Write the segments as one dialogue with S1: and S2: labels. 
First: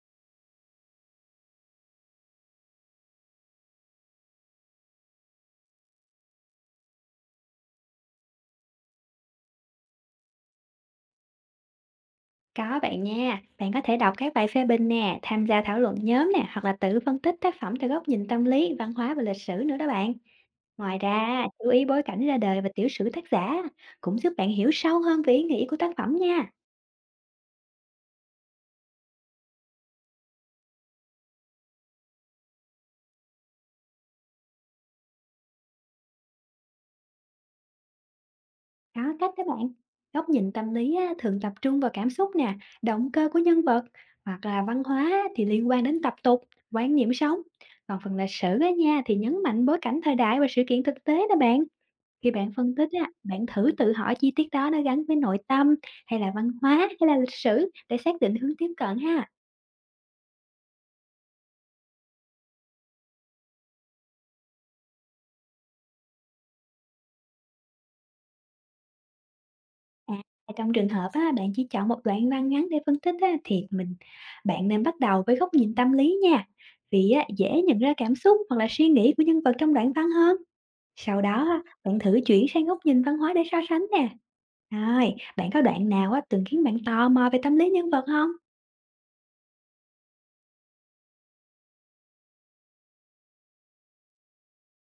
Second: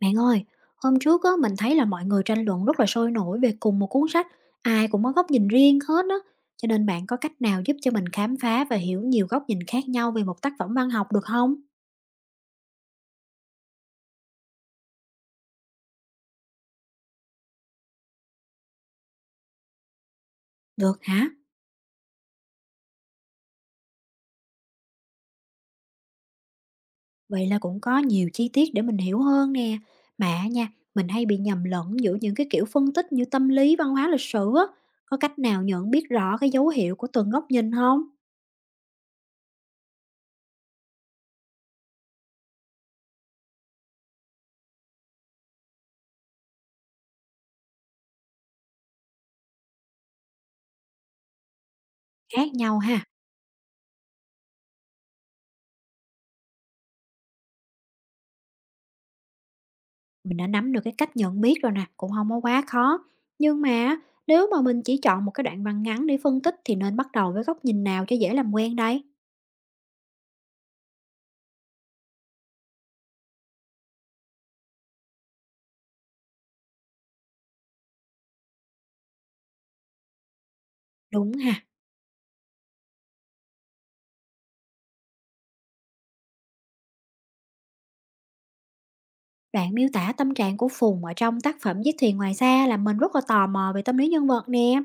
S1: Bạn ơi, hôm trước á, mình thấy là mọi người tranh luận rất là sôi nổi về cùng một cuốn sách, ai cũng có góc nhìn riêng hết á. Cho nên bạn có cách nào giúp cho mình khám phá và hiểu nhiều góc nhìn khác nhau về một tác phẩm văn học được không?
S2: Có bạn nha, bạn có thể đọc các bài phê bình nè, tham gia thảo luận nhóm nè, hoặc là tự phân tích tác phẩm từ góc nhìn tâm lý, văn hóa và lịch sử nữa đó bạn. Ngoài
S1: Được hả?
S2: ra, chú ý bối cảnh ra đời và tiểu sử tác giả cũng giúp bạn hiểu sâu hơn về ý nghĩa của tác phẩm nha.
S1: Vậy là cũng có nhiều chi tiết để mình hiểu hơn nè. Mà nha, mình hay bị nhầm lẫn giữa những cái kiểu phân tích như tâm lý, văn hóa, lịch sử á. Có cách nào nhận biết rõ cái dấu hiệu của từng góc nhìn không?
S2: Có cách đó bạn. Góc nhìn tâm lý á, thường tập trung vào cảm xúc nè, động cơ của nhân vật, hoặc là văn hóa á, thì liên quan đến tập tục, quan niệm sống. Còn phần lịch sử á nha thì nhấn mạnh bối cảnh thời đại và sự kiện thực tế đó bạn. Khi
S1: Khác
S2: bạn phân
S1: nhau
S2: tích
S1: ha.
S2: á, bạn thử tự hỏi chi tiết đó nó gắn với nội tâm hay là văn hóa hay là lịch sử để xác định hướng tiếp cận ha.
S1: Mình đã nắm được cái cách nhận biết rồi nè, cũng không có quá khó. Nhưng mà nếu mà mình chỉ chọn một cái đoạn văn ngắn để phân tích thì nên bắt đầu với góc nhìn nào cho dễ làm quen đây?
S2: À, Trong trường hợp á, bạn chỉ chọn một đoạn văn ngắn để phân tích á, thì bạn nên bắt đầu với góc nhìn tâm lý nha. Vì á, dễ nhận ra cảm xúc hoặc là suy nghĩ của nhân vật trong đoạn văn hơn. Sau
S1: Đúng
S2: đó á,
S1: ha,
S2: bạn thử chuyển sang góc nhìn văn hóa để so sánh nè. Rồi, bạn có đoạn nào á, từng khiến bạn tò mò về tâm lý nhân vật không?
S1: đoạn miêu tả tâm trạng của Phùng ở trong tác phẩm Chiếc thuyền ngoài xa làm mình rất là tò mò về tâm lý nhân vật nè.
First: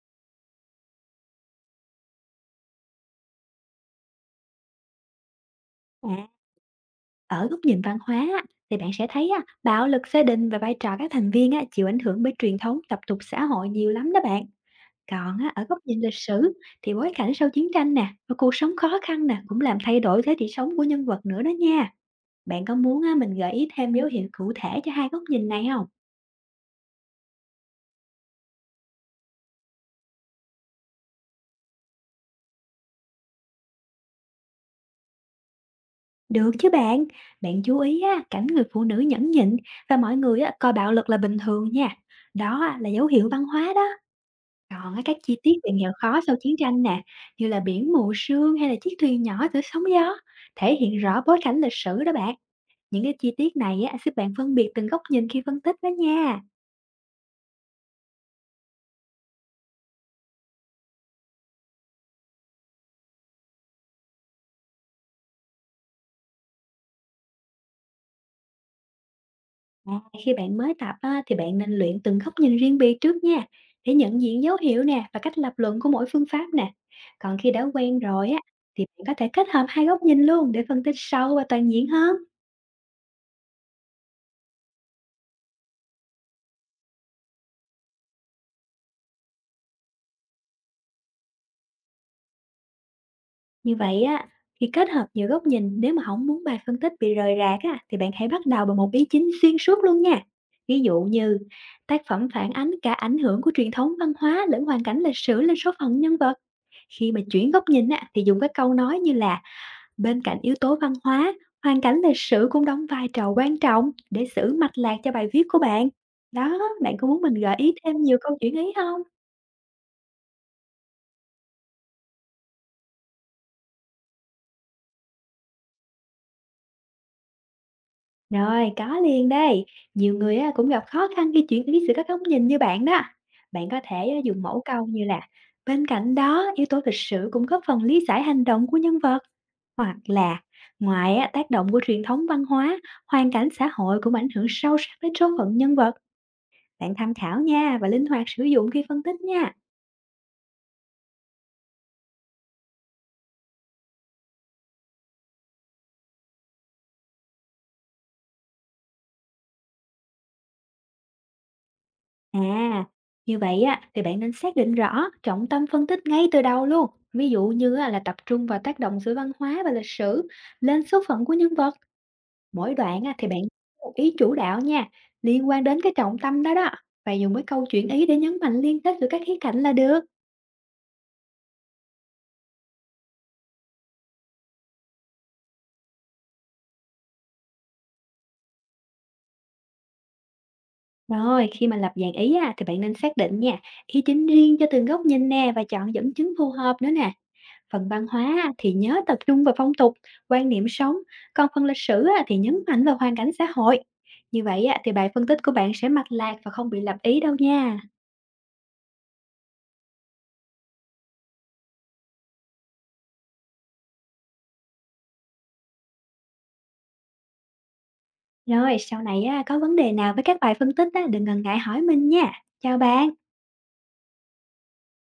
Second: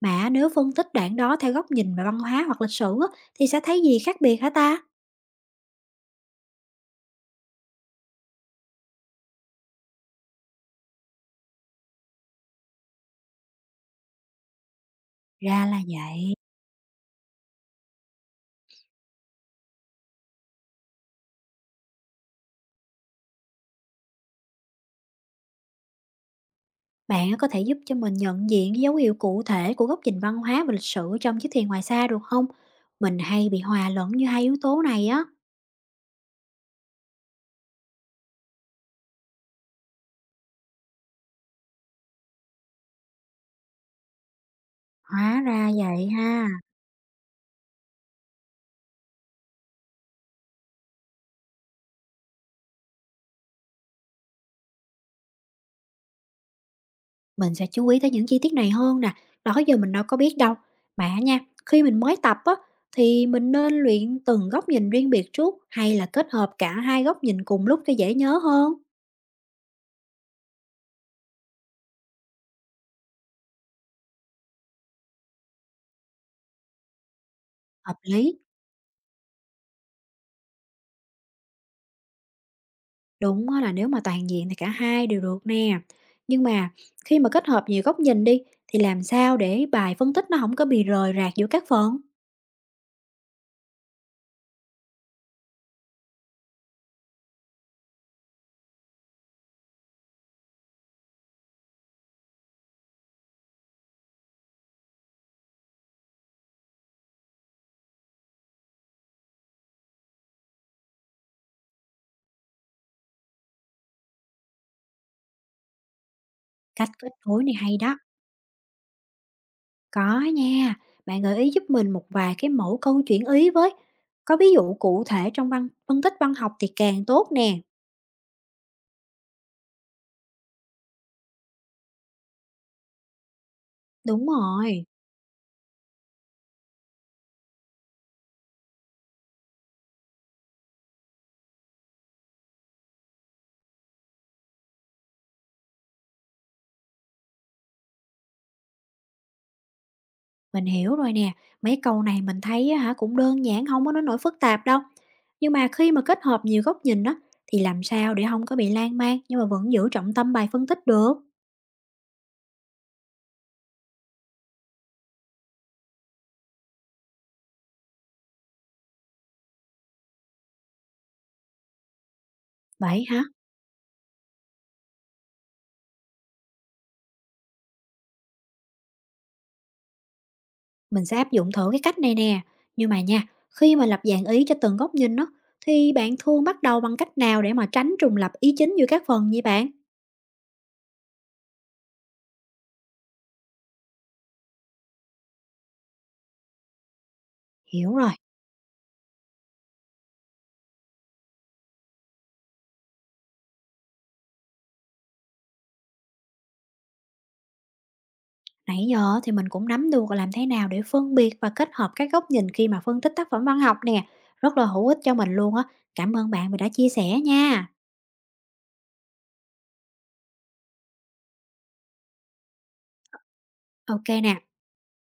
S1: Mà nếu phân tích đoạn đó theo góc nhìn về văn hóa hoặc lịch sử á, thì sẽ thấy gì khác biệt hả ta?
S2: À. Ở góc nhìn văn hóa á, thì bạn sẽ thấy á, bạo lực gia đình và vai trò các thành viên á, chịu ảnh hưởng bởi truyền thống, tập tục xã hội nhiều lắm đó bạn. Còn á, ở
S1: Ra
S2: góc
S1: là
S2: nhìn lịch
S1: vậy.
S2: sử thì bối cảnh sau chiến tranh nè và cuộc sống khó khăn nè cũng làm thay đổi thế hệ sống của nhân vật nữa đó nha. Bạn có muốn á, mình gợi ý thêm dấu hiệu cụ thể cho hai góc nhìn này không?
S1: Bạn có thể giúp cho mình nhận diện cái dấu hiệu cụ thể của góc nhìn văn hóa và lịch sử trong Chiếc thuyền ngoài xa được không? Mình hay bị hòa lẫn như hai yếu tố này á.
S2: Được chứ bạn, bạn chú ý á, cảnh người phụ nữ nhẫn nhịn và mọi người á, coi bạo lực là bình thường nha. Đó á, là dấu hiệu văn hóa đó. Còn á các chi
S1: Hóa
S2: tiết
S1: ra
S2: về nghèo
S1: vậy
S2: khó sau
S1: ha,
S2: chiến tranh nè, như là biển mù sương hay là chiếc thuyền nhỏ giữa sóng gió, thể hiện rõ bối cảnh lịch sử đó bạn. Những cái chi tiết này á, giúp bạn phân biệt từng góc nhìn khi phân tích đó nha.
S1: mình sẽ chú ý tới những chi tiết này hơn nè, đó giờ mình đâu có biết đâu. Mà nha, khi mình mới tập á, thì mình nên luyện từng góc nhìn riêng biệt trước hay là kết hợp cả hai góc nhìn cùng lúc cho dễ nhớ hơn?
S2: Khi bạn mới tập á, thì bạn nên luyện từng góc nhìn riêng biệt trước nha, để nhận diện dấu hiệu nè và cách lập luận của mỗi phương pháp nè. Còn khi đã
S1: Hợp
S2: quen rồi á,
S1: lý,
S2: thì bạn có thể kết hợp hai góc nhìn luôn để phân tích sâu và toàn diện hơn.
S1: đúng á là nếu mà toàn diện thì cả hai đều được nè. Nhưng mà khi mà kết hợp nhiều góc nhìn đi, thì làm sao để bài phân tích nó không có bị rời rạc giữa các phần?
S2: Như vậy á, khi kết hợp nhiều góc nhìn, nếu mà không muốn bài phân tích bị rời rạc á, thì bạn hãy bắt đầu bằng một ý chính xuyên suốt luôn nha. Ví dụ như tác phẩm phản ánh cả ảnh hưởng của truyền thống văn hóa lẫn hoàn cảnh lịch sử lên số phận nhân vật. Khi mà chuyển góc nhìn á, thì dùng các câu nói như là bên cạnh yếu tố văn hóa, hoàn cảnh lịch sử cũng đóng vai trò quan trọng để giữ mạch lạc cho bài viết của bạn. Đó,
S1: Cách
S2: bạn có
S1: kết
S2: muốn mình
S1: nối này
S2: gợi
S1: hay
S2: ý
S1: đó.
S2: thêm nhiều câu chuyện ấy không?
S1: Có nha, bạn gợi ý giúp mình một vài cái mẫu câu chuyện ý với. Có ví dụ cụ thể trong văn phân tích văn học thì càng tốt nè.
S2: Rồi, có liền đây. Nhiều người á, cũng gặp khó khăn khi chuyển ý sự các góc nhìn như bạn đó. Bạn có thể á,
S1: Đúng
S2: dùng mẫu câu
S1: rồi,
S2: như là bên cạnh đó, yếu tố lịch sử cũng góp phần lý giải hành động của nhân vật hoặc là ngoài á, tác động của truyền thống văn hóa, hoàn cảnh xã hội cũng ảnh hưởng sâu sắc đến số phận nhân vật. Bạn tham khảo nha và linh hoạt sử dụng khi phân tích nha.
S1: mình hiểu rồi nè. Mấy câu này mình thấy á hả cũng đơn giản, không có nói nổi phức tạp đâu. Nhưng mà khi mà kết hợp nhiều góc nhìn đó thì làm sao để không có bị lan man nhưng mà vẫn giữ trọng tâm bài phân tích được.
S2: À, Như vậy á thì bạn nên xác định rõ trọng tâm phân tích ngay từ đầu luôn. Ví dụ như á, là tập trung vào tác động giữa văn hóa và lịch sử, lên số phận của nhân vật. Mỗi đoạn
S1: Vậy
S2: á,
S1: hả?
S2: thì bạn có một ý chủ đạo nha, liên quan đến cái trọng tâm đó đó. Và dùng cái câu chuyện ý để nhấn mạnh liên kết giữa các khía cạnh là được.
S1: Mình sẽ áp dụng thử cái cách này nè. Nhưng mà nha, khi mà lập dạng ý cho từng góc nhìn đó thì bạn thường bắt đầu bằng cách nào để mà tránh trùng lặp ý chính giữa các phần vậy bạn?
S2: Rồi, khi mà lập dàn ý á, thì bạn nên xác định nha, ý chính riêng cho từng góc nhìn nè và chọn dẫn chứng phù hợp nữa nè. Phần
S1: Hiểu
S2: văn
S1: rồi,
S2: hóa á, thì nhớ tập trung vào phong tục, quan niệm sống, còn phần lịch sử á, thì nhấn mạnh vào hoàn cảnh xã hội. Như vậy á, thì bài phân tích của bạn sẽ mạch lạc và không bị lặp ý đâu nha.
S1: nãy giờ thì mình cũng nắm được làm thế nào để phân biệt và kết hợp các góc nhìn khi mà phân tích tác phẩm văn học nè. Rất là hữu ích cho mình luôn á. Cảm ơn bạn vì đã chia sẻ nha.
S2: Rồi, sau này á, có vấn đề nào với các bài phân tích á, đừng ngần ngại hỏi mình nha. Chào bạn.
S1: Ok nè,